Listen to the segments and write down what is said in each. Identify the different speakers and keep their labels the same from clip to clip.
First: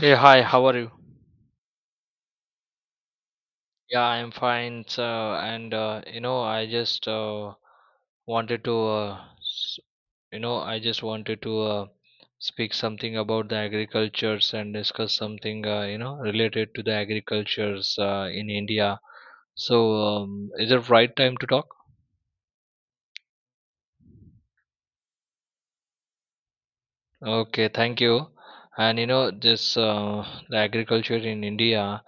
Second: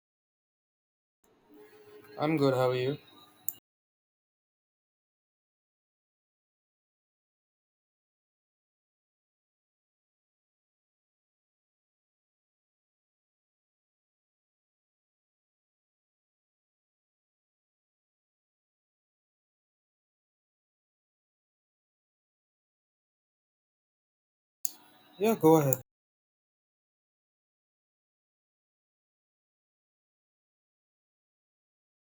Speaker 1: Hey, hi, how are you?
Speaker 2: I'm good, how are you?
Speaker 1: Yeah, I'm fine. So, and you know, I just wanted to, I just wanted to speak something about the agricultures and discuss something, related to the agricultures in India. So, is it right time to talk?
Speaker 2: Yeah, go ahead.
Speaker 1: Okay, thank you. And this the agriculture in India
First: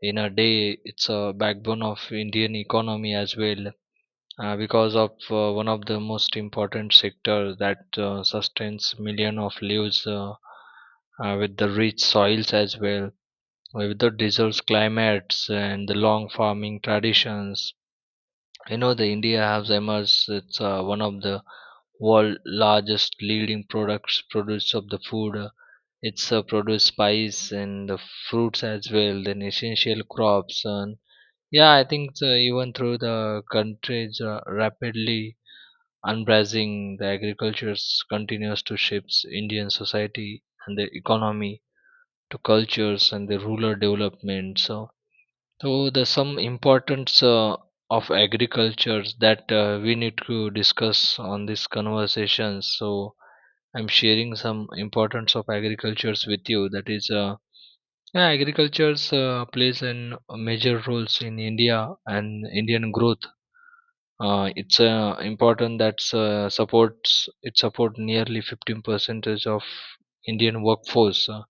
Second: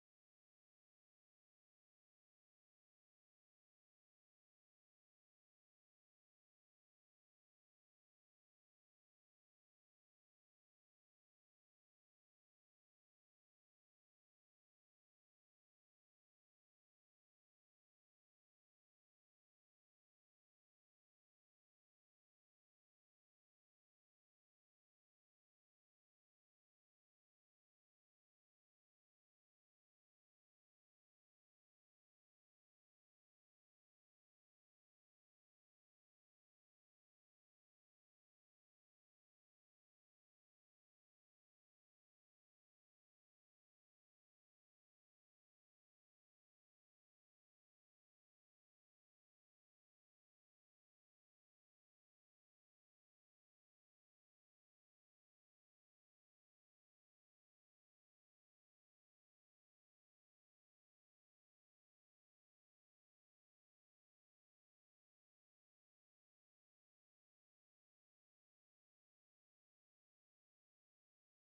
Speaker 1: in a day, it's a backbone of Indian economy as well, because of one of the most important sector that sustains million of lives, with the rich soils as well, with the diverse climates and the long farming traditions. The india has emerged, it's one of the world largest leading products produce of the food, it's produce spice and the fruits as well, then essential crops. And yeah, I think even through the countries rapidly embracing the agriculture continues to shape Indian society and the economy, to cultures and the rural development. So, there's some importance of agriculture that we need to discuss on this conversation. So, I'm sharing some importance of agricultures with you. That is, yeah, agricultures plays a major roles in India and Indian growth. It's important that supports, it support nearly 15% of Indian workforce,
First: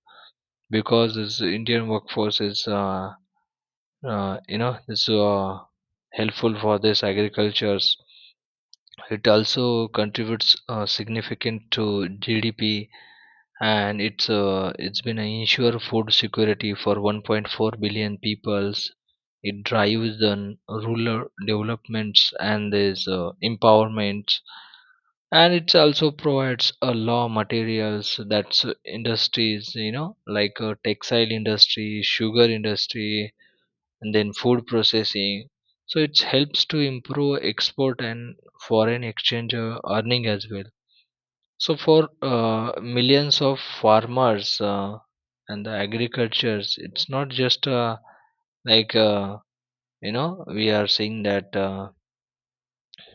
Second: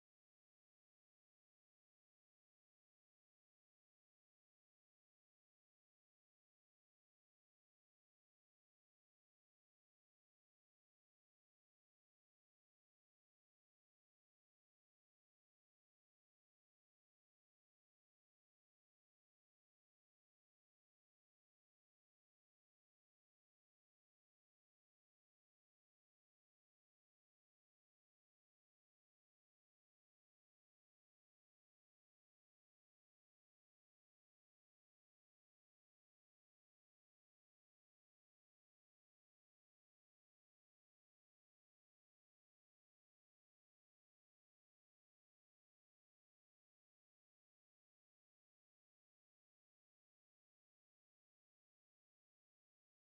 Speaker 1: because this Indian workforce is uh, you know is uh, helpful for this agricultures. It also contributes, significant to GDP, and it's been an ensure food security for 1.4 billion peoples. It drives the rural developments and this empowerment, and it also provides a law materials. That's industries like textile industry, sugar industry, and then food processing. So it helps to improve export and foreign exchange earning as well. So for millions of farmers, and the agricultures, it's not just, like uh, we are seeing that,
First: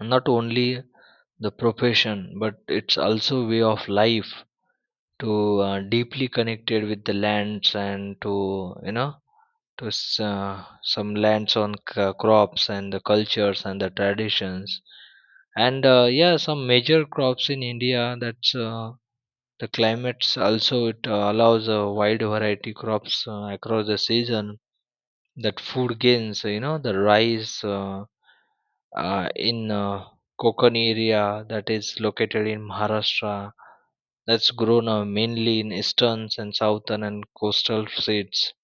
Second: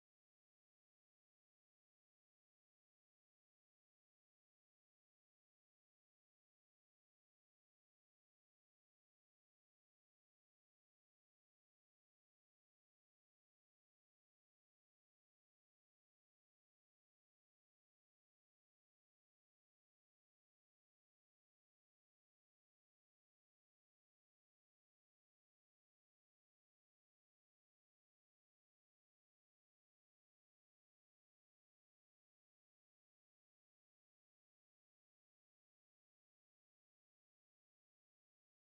Speaker 1: not only the profession but it's also way of life to, deeply connected with the lands and to, to some lands on crops and the cultures and the traditions. And yeah, some major crops in india, that's the climates also it allows a wide variety crops across the season, that food gains, the rice, in Konkan area that is located in Maharashtra, that's grown mainly in eastern and southern and coastal states.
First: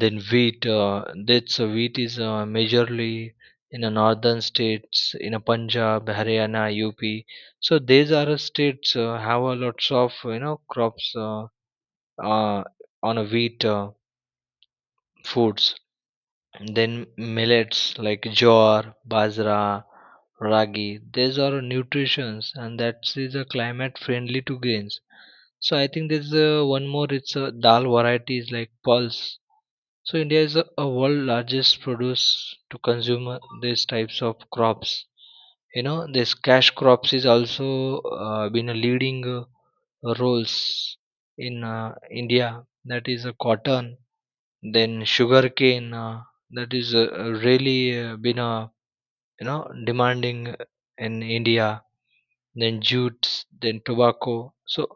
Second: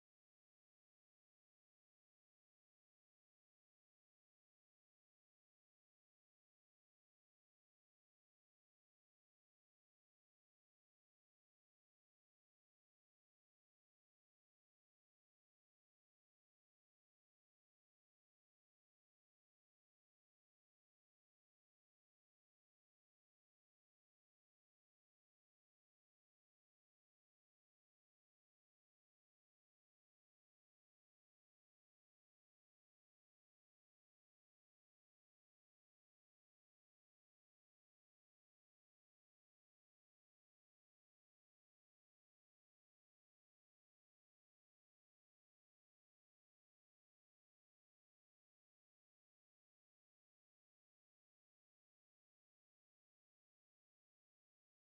Speaker 1: Then wheat, that's wheat is majorly in the northern states, in a Punjab, Haryana, UP. So these are, states have a lots of, crops, uh, on a wheat foods. Then millets like jowar, bajra, ragi, these are nutritions and that is a climate friendly to grains. So I think there's one more. It's a dal varieties like pulse. So India is a world largest produce to consume these types of crops. This cash crops is also been a leading roles in India. That is a cotton, then sugarcane, that is really been demanding in India. Then jutes, then tobacco. So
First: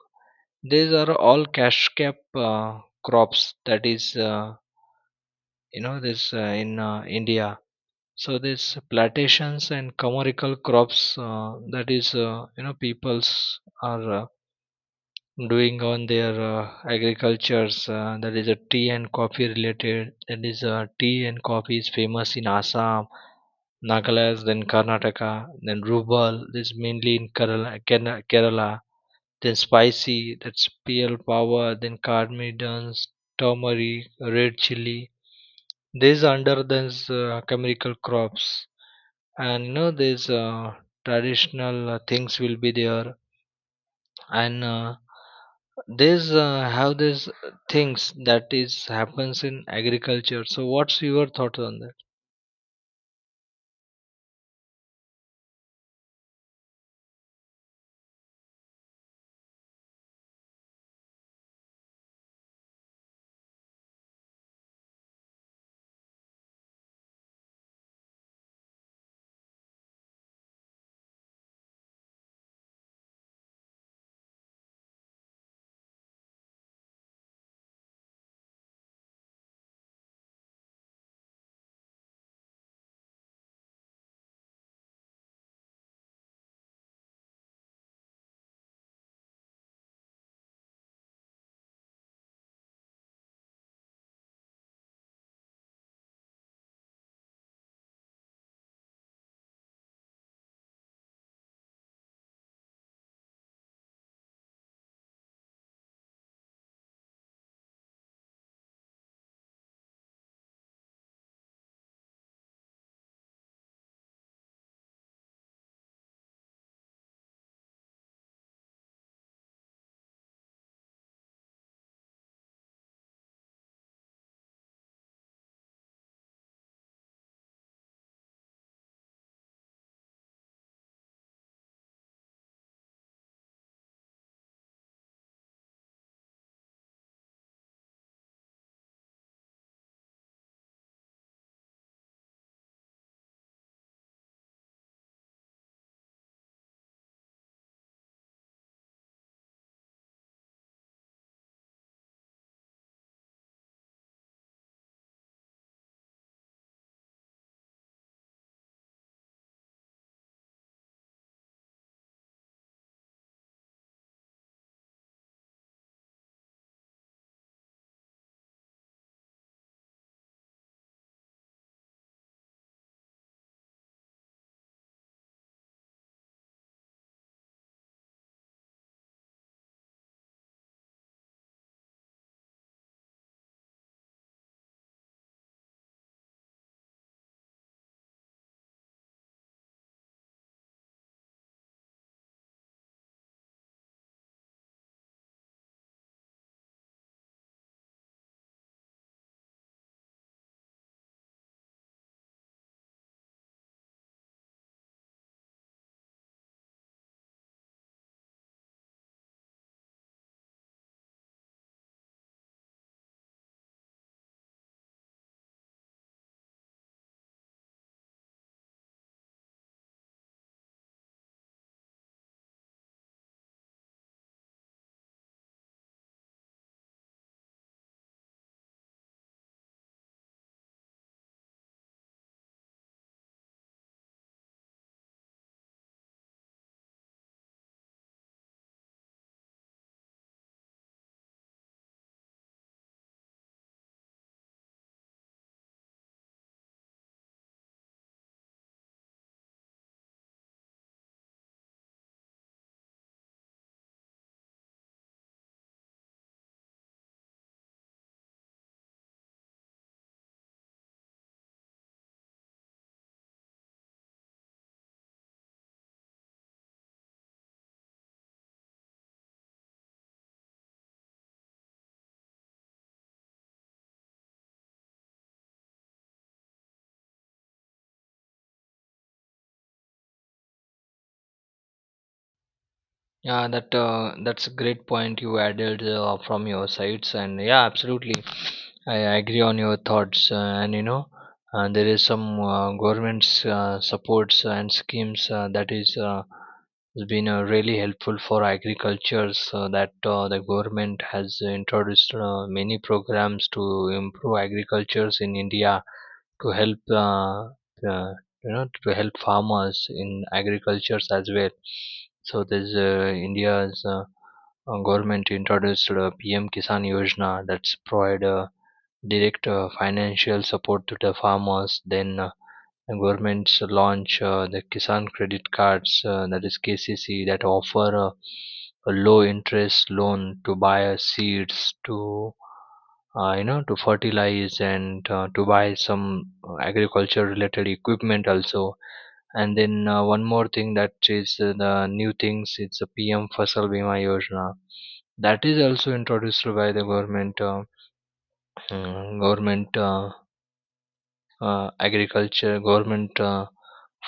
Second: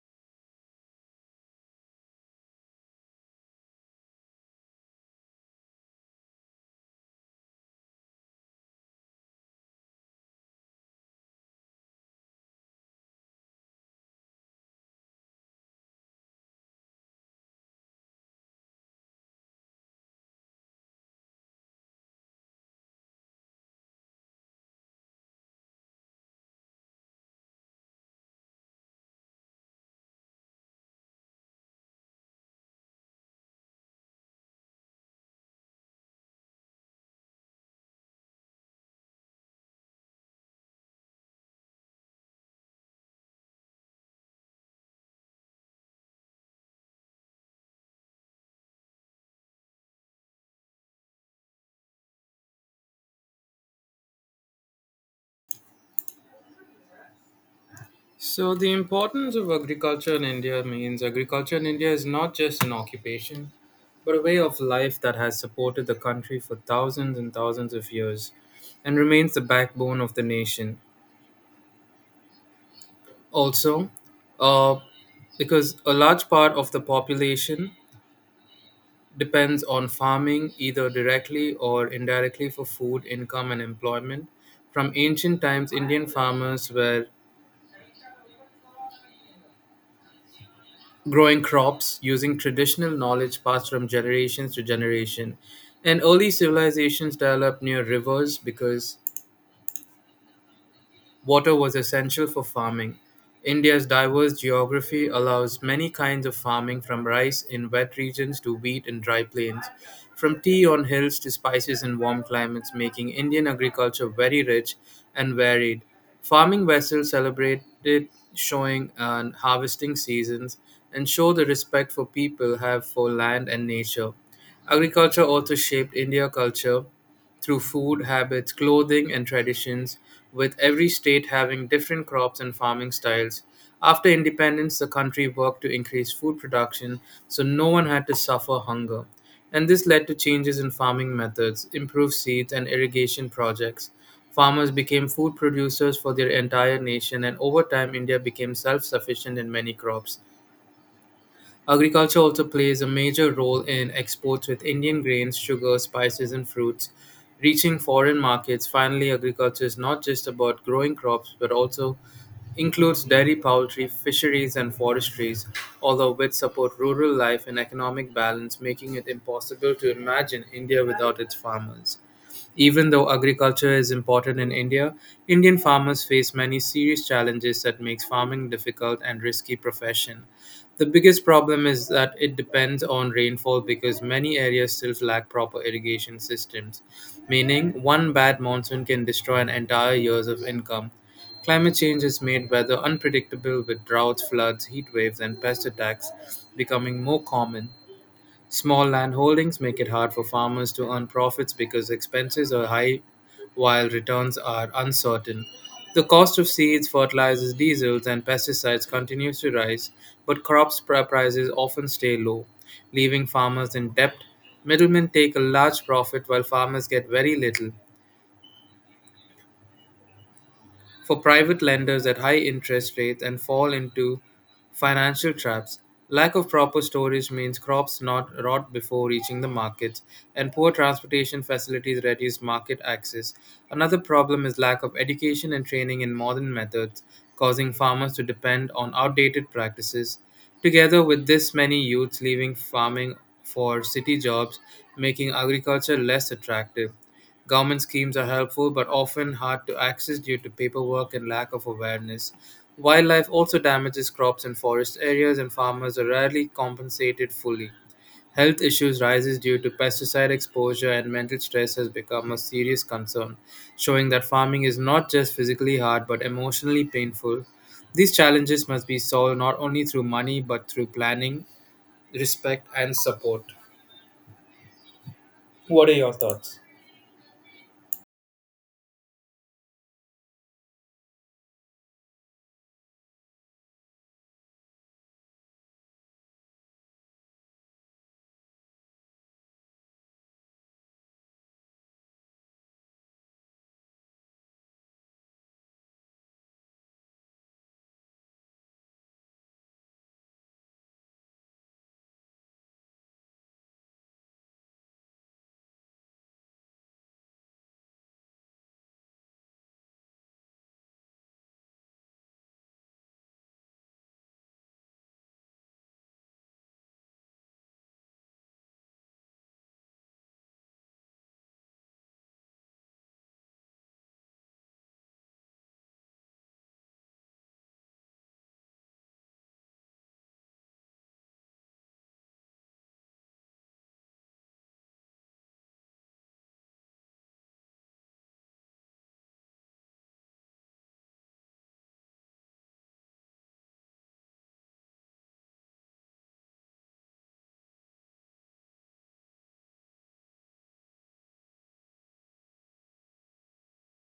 Speaker 1: these are all cash crop crops that is, you know this in India. So this plantations and commercial crops, that is, peoples are doing on their agricultures, that is a tea and coffee related. That is tea and coffee is famous in Assam, Nagaland, then Karnataka, then Rubal, this is mainly in Kerala. Then spicy, that's Peel power, then Cardamons, turmeric, red chili, these under these chemical crops. And these traditional things will be there. And there's have this things that is happens in agriculture. So what's your thought on that?
Speaker 2: So, the importance of agriculture in India means agriculture in India is not just an occupation, but a way of life that has supported the country for thousands and thousands of years and remains the backbone of the nation. Also, uh, because a large part of the population depends on farming either directly or indirectly for food, income, and employment. From ancient times, Indian farmers were growing crops, using traditional knowledge passed from generations to generation. And early civilizations developed near rivers because water was essential for farming. India's diverse geography allows many kinds of farming, from rice in wet regions to wheat in dry plains, from tea on hills to spices in warm climates, making Indian agriculture very rich and varied. Farming vessels celebrated showing and harvesting seasons and show the respect for people have for land and nature. Agriculture also shaped India culture through food habits, clothing, and traditions, with every state having different crops and farming styles. After independence, the country worked to increase food production so no one had to suffer hunger. And this led to changes in farming methods, improved seeds, and irrigation projects. Farmers became food producers for their entire nation, and over time, India became self sufficient in many crops. Agriculture also plays a major role in exports, with Indian grains, sugar, spices, and fruits reaching foreign markets. Finally, agriculture is not just about growing crops but also includes dairy, poultry, fisheries, and forestries, all of which support rural life and economic balance, making it impossible to imagine India without its farmers. Even though agriculture is important in India, Indian farmers face many serious challenges that makes farming difficult and risky profession. The biggest problem is that it depends on rainfall because many areas still lack proper irrigation systems, meaning one bad monsoon can destroy an entire years of income. Climate change has made weather unpredictable, with droughts, floods, heat waves, and pest attacks becoming more common. Small landholdings make it hard for farmers to earn profits because expenses are high while returns are uncertain. The cost of seeds, fertilizers, diesels, and pesticides continues to rise, but crops prices often stay low, leaving farmers in debt. Middlemen take a large profit while farmers get very little. For private lenders at high interest rates and fall into financial traps. Lack of proper storage means crops not rot before reaching the markets, and poor transportation facilities reduce market access. Another problem is lack of education and training in modern methods, causing farmers to depend on outdated practices. Together with this, many youths leaving farming for city jobs, making agriculture less attractive. Government schemes are helpful but often hard to access due to paperwork and lack of awareness. Wildlife also damages crops in forest areas and farmers are rarely compensated fully. Health issues rises due to pesticide exposure, and mental stress has become a serious concern, showing that farming is not just physically hard but emotionally painful. These challenges must be solved not only through money but through planning, respect and support. What are your thoughts?
Speaker 1: Yeah, that's a great point you added from your sides, and yeah, absolutely, I agree on your thoughts. There is some government's supports and schemes that is, has been really helpful for agriculture. So that the government has introduced many programs to improve agricultures in India, to help, uh, to help farmers in agricultures as well. So there's, India's government introduced PM Kisan Yojana, that's provide direct financial support to the farmers. Then the governments launch the Kisan credit cards, that is KCC, that offer a low interest loan to buy seeds, to to fertilize, and to buy some agriculture related equipment also. And then one more thing, that is the new things. It's a PM Fasal Bima Yojana that is also introduced by the government, mm, government uh, uh, agriculture, government uh,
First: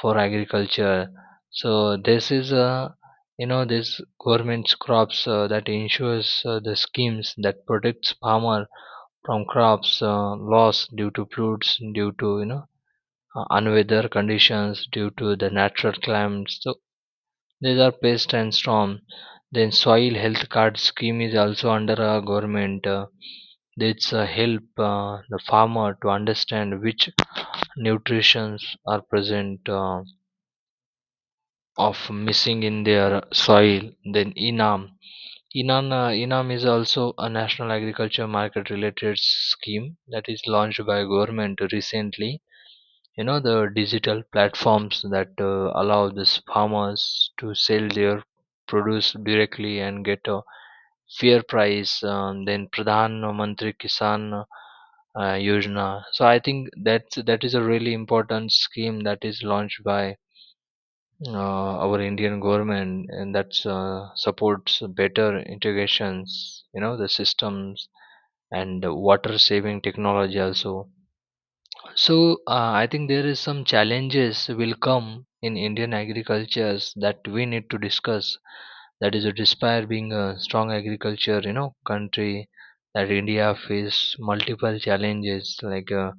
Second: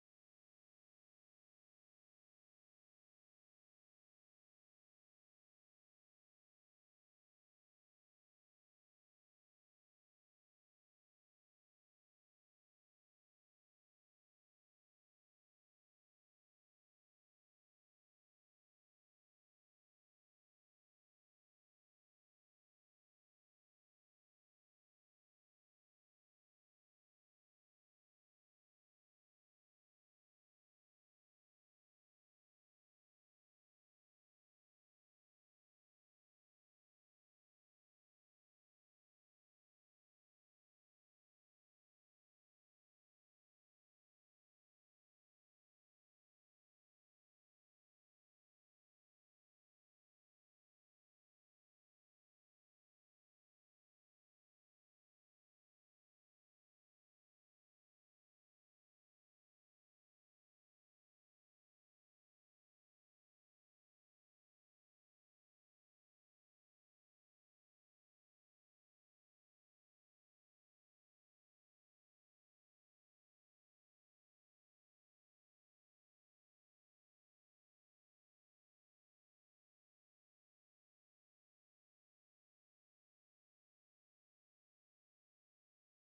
Speaker 1: for agriculture. So this is, this government's crops, that ensures the schemes that protects farmer from crops loss due to floods, due to unweather conditions, due to the natural climates. So these are pest and storm. Then soil health card scheme is also under our government. This help the farmer to understand which nutrients are present of missing in their soil. Then inam inam Enam is also a national agriculture market related scheme that is launched by government recently. You know the digital platforms that allow these farmers to sell their produce directly and get a fair price. Then Pradhan Mantri Kisan Yojana. So I think that is a really important scheme that is launched by uh, our Indian government, and that supports better integrations, you know, the systems and water saving technology also. So I think there is some challenges will come in Indian agricultures that we need to discuss. That is, despite being a strong agriculture, you know, country, that India face multiple challenges like,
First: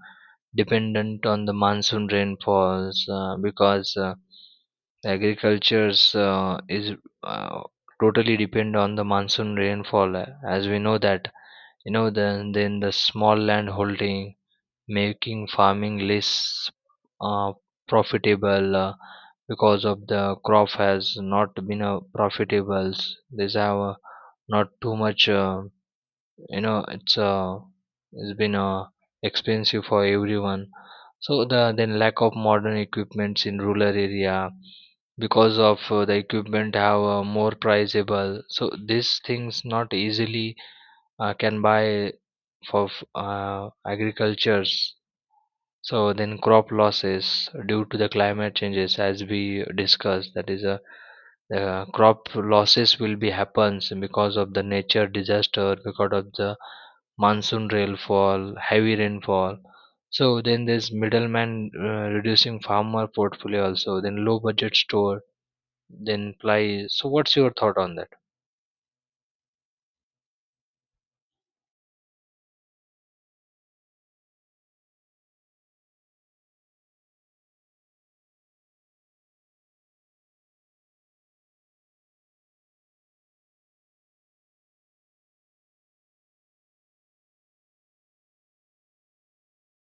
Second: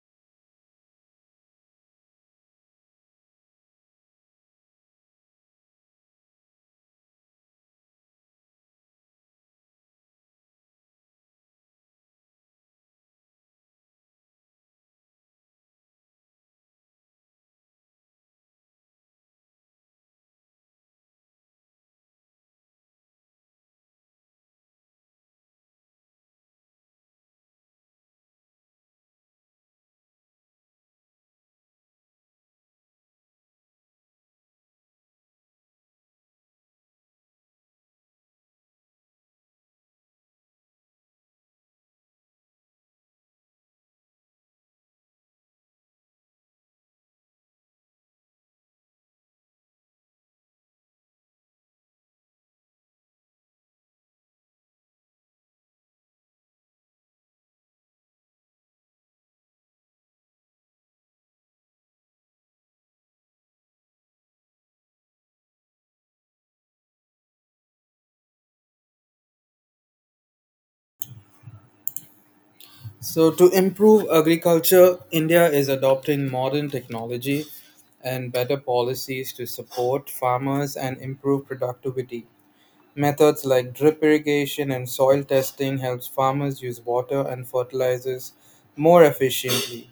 Speaker 1: dependent on the monsoon rainfalls, because agricultures, is uh, totally depend on the monsoon rainfall, as we know that, then the small land holding making farming less, uh, profitable, because of the crop has not been profitable. These have, not too much, you know it's uh, it's been expensive for everyone. So then lack of modern equipments in rural area, because of the equipment have, more priceable, so these things not easily can buy for agricultures. So then crop losses due to the climate changes, as we discussed, that is a crop losses will be happens because of the nature disaster, because of the monsoon rainfall, heavy rainfall. So then there's middleman reducing farmer portfolio also, then low budget store, then ply. So what's your thought on that?
Speaker 2: So, to improve agriculture, India is adopting modern technology and better policies to support farmers and improve productivity. Methods like drip irrigation and soil testing helps farmers use water and fertilizers more efficiently.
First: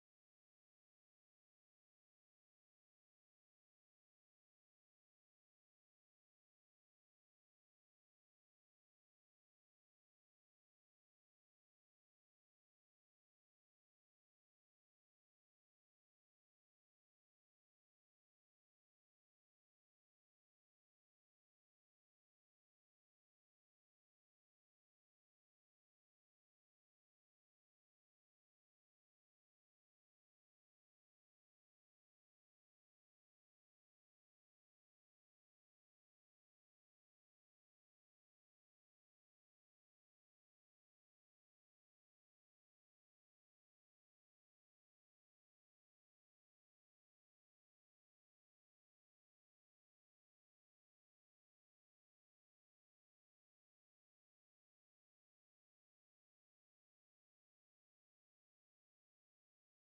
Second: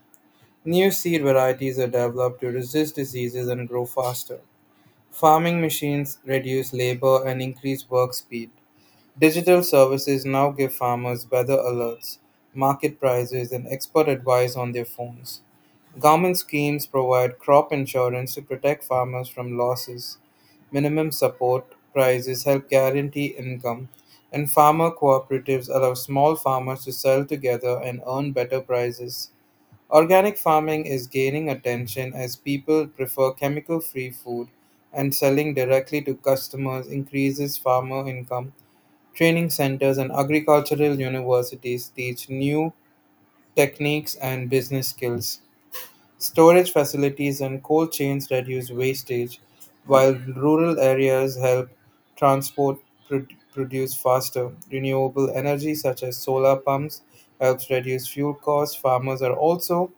Speaker 2: New seed varieties are developed to resist diseases and grow faster. Farming machines reduce labor and increase work speed. Digital services now give farmers weather alerts, market prices, and expert advice on their phones. Government schemes provide crop insurance to protect farmers from losses. Minimum support prices help guarantee income, and farmer cooperatives allow small farmers to sell together and earn better prices. Organic farming is gaining attention as people prefer chemical free food, and selling directly to customers increases farmer income. Training centers and agricultural universities teach new techniques and business skills. Storage facilities and cold chains reduce wastage, while rural areas help transport pro- produce faster. Renewable energy, such as solar pumps, helps reduce fuel costs. Farmers are also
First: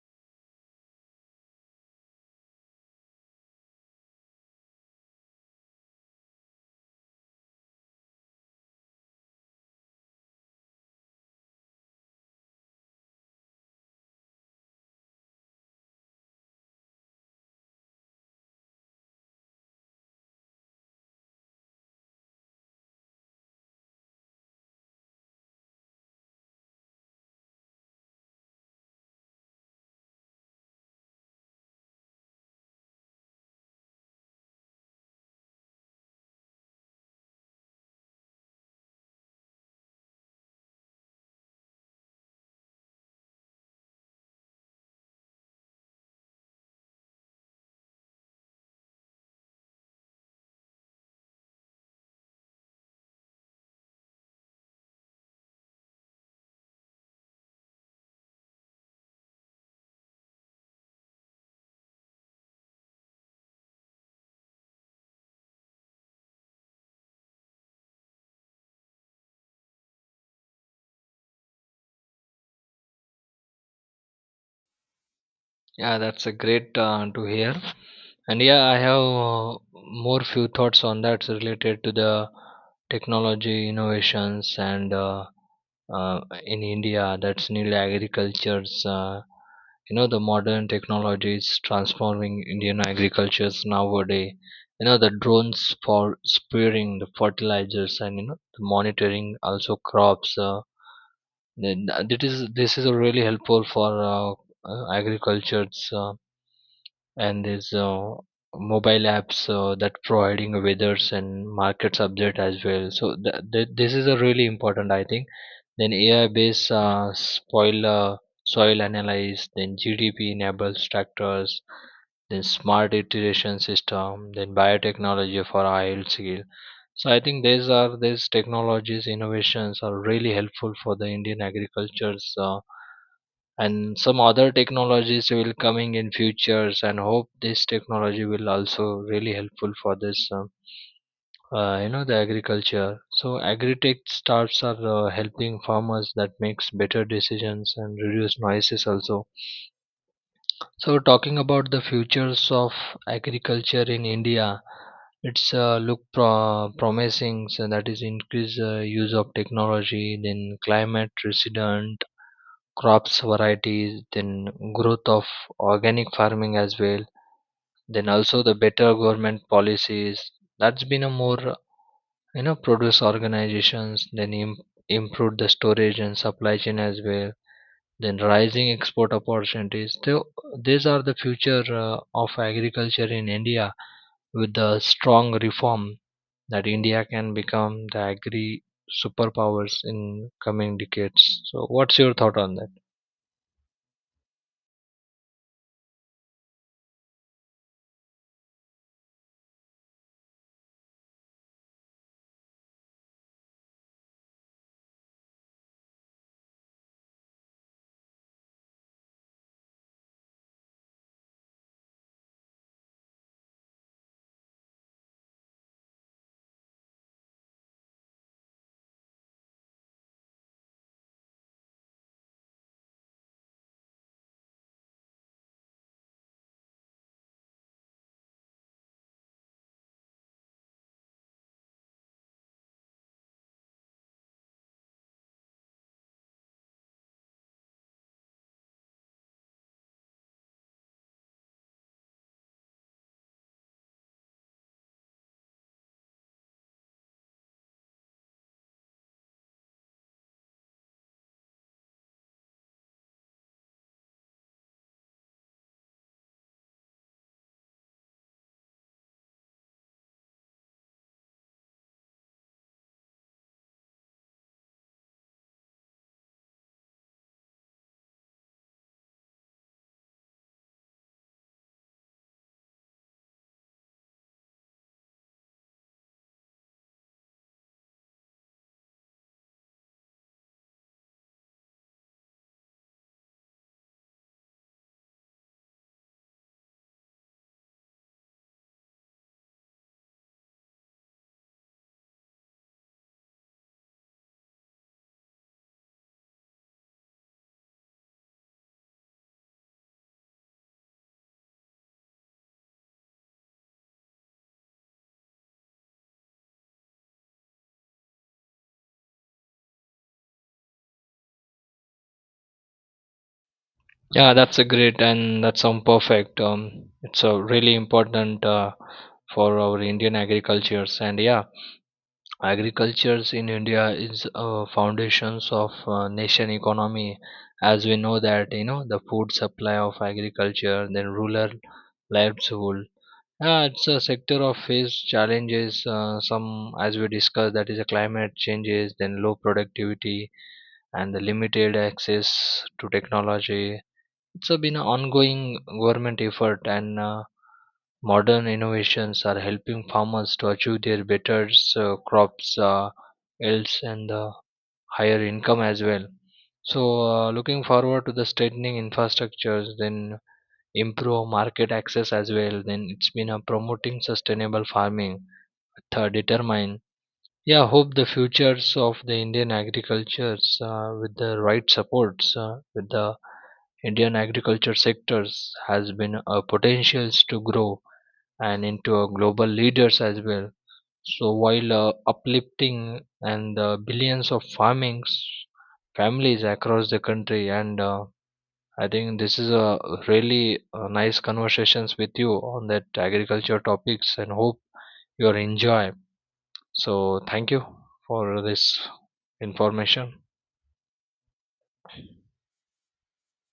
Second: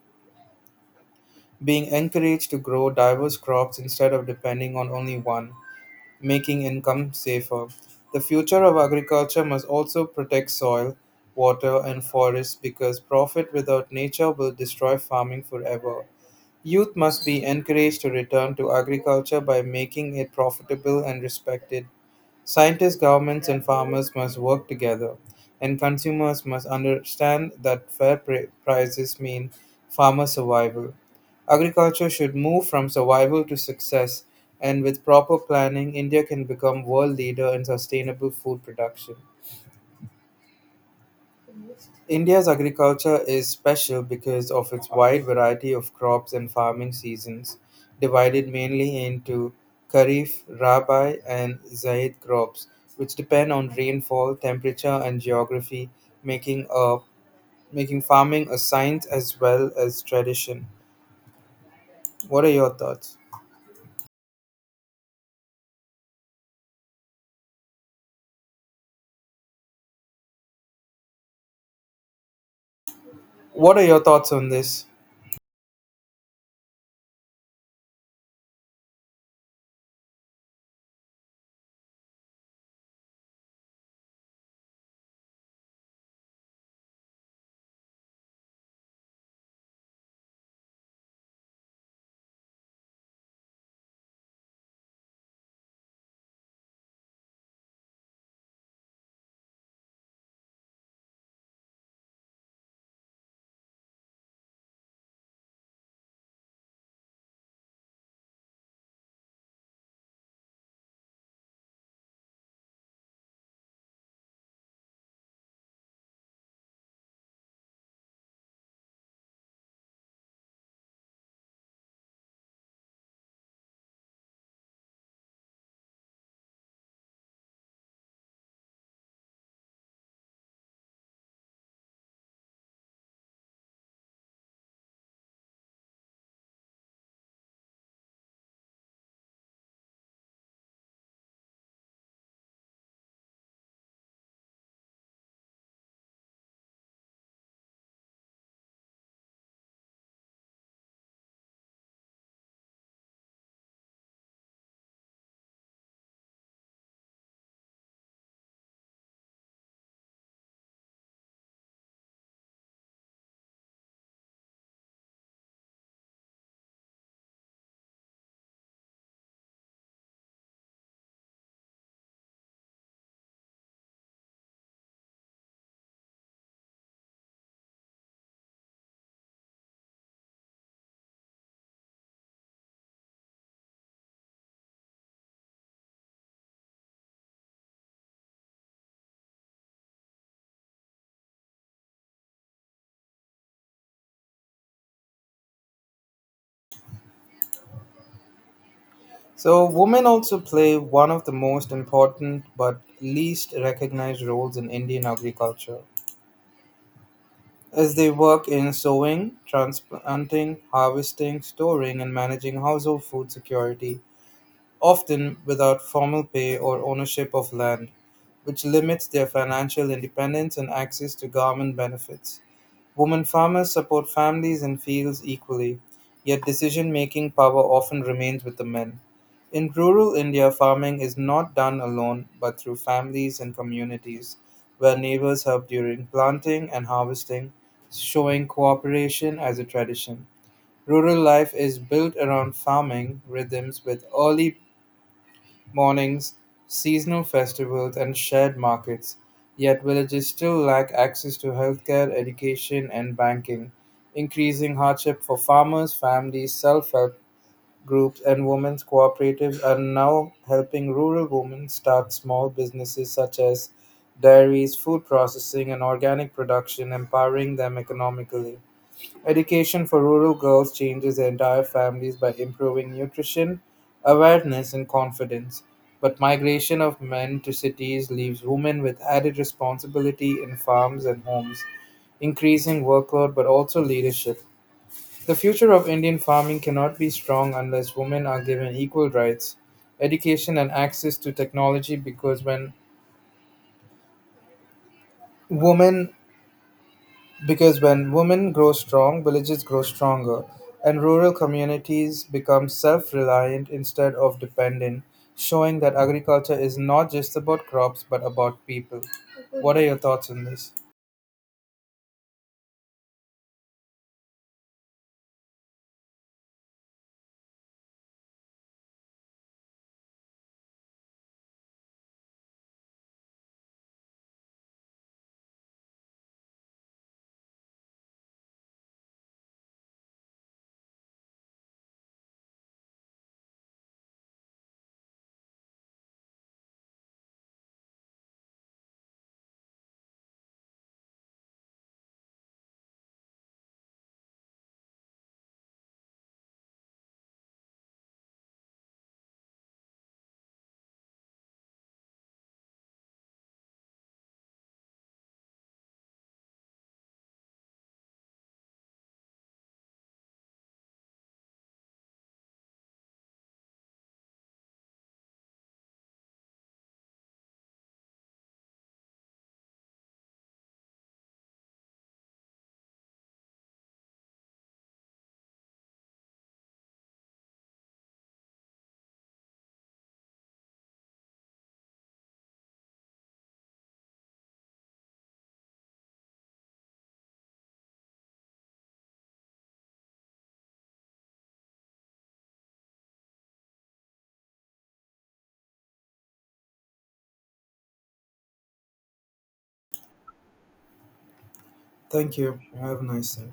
Speaker 2: being encouraged to grow diverse crops instead of depending on only one, making income safer. The future of agriculture must also protect soil, water, and forests because profit without nature will destroy farming forever. Youth must be encouraged to return to agriculture by making it profitable and respected. Scientists, governments, and farmers must work together, and consumers must understand that fair prices mean farmer survival. Agriculture should move from survival to success, and with proper planning, India can become world leader in sustainable food production. India's agriculture is special because of its wide variety of crops and farming seasons, divided mainly into Kharif, Rabi, and Zaid crops, which depend on rainfall, temperature, and geography, making a making farming a science as well as tradition. What are your thoughts? What are your thoughts on this?
Speaker 1: Yeah, that's a great to hear. And yeah, I have, more few thoughts on that related to the technology innovations and in India, that's new agriculture's, the modern technologies transforming Indian agricultures nowadays. You know the drones for spraying the fertilizers, and you know the monitoring also crops. This is really helpful for agriculture's. And there's mobile apps that providing weathers and markets update as well. So this is a really important, I think. Then ai based spoil soil analyze, then gdp enables tractors, then smart irrigation system, then biotechnology for oil seal. So I think these are these technologies innovations are really helpful for the indian agriculture's, and some other technologies will coming in futures, and hope this technology will also really helpful for this, the agriculture. So agri-tech startups are helping farmers that makes better decisions and reduce noises also. So talking about the futures of agriculture in india, it's look promising. So that is increase use of technology, then climate resilient crops varieties, then growth of organic farming as well, then also the better government policies, that's been a more, you know, produce organizations, then improved the storage and supply chain as well, then rising export opportunities. So these are the future of agriculture in india. With the strong reform, that india can become the agri superpowers in coming decades. So what's your thought on that?
Speaker 2: So, women also play one of the most important but least recognized roles in Indian agriculture, as they work in sowing, transplanting, harvesting, storing, and managing household food security, often without formal pay or ownership of land, which limits their financial independence and access to government benefits. Women farmers support families and fields equally, yet decision making power often remains with the men. In rural India, farming is not done alone but through families and communities, where neighbors help during planting and harvesting, showing cooperation as a tradition. Rural life is built around farming rhythms with early mornings, seasonal festivals, and shared markets, yet villages still lack access to healthcare, education, and banking, increasing hardship for farmers, families, self help groups, and women's cooperatives are now helping rural women start small businesses such as dairies, food processing, and organic production, empowering them economically. Education for rural girls changes entire families by improving nutrition, awareness, and confidence. But migration of men to cities leaves women with added responsibility in farms and homes, increasing workload but also leadership. The future of Indian farming cannot be strong unless women are given equal rights, education, and access to technology because when women Because when women grow strong, villages grow stronger, and rural communities become self reliant instead of dependent, showing that agriculture is not just about crops but about people. What are your thoughts on this?
Speaker 1: Yeah, that's a great, and that sound perfect. It's a really important for our Indian agricultures. And yeah, agricultures in India is foundations of nation economy, as we know that, you know, the food supply of agriculture, then rural livelihood. Yeah, it's a sector of face challenges. Some as we discussed, that is a climate changes, then low productivity and the limited access to technology. It's been an ongoing government effort, and modern innovations are helping farmers to achieve their better crops, yields, and higher income as well. So, looking forward to the strengthening infrastructures, then improve market access as well, then it's been promoting sustainable farming. Third, determine, yeah, hope the futures of the Indian agricultures, with the right supports, with the Indian agriculture sectors has been a potentials to grow and into a global leaders as well. So while uplifting, and billions of farmings families across the country, and I think this is a really nice conversations with you on that agriculture topics, and hope you enjoy. So, thank you for this information.
Speaker 2: Thank you. Have a nice day.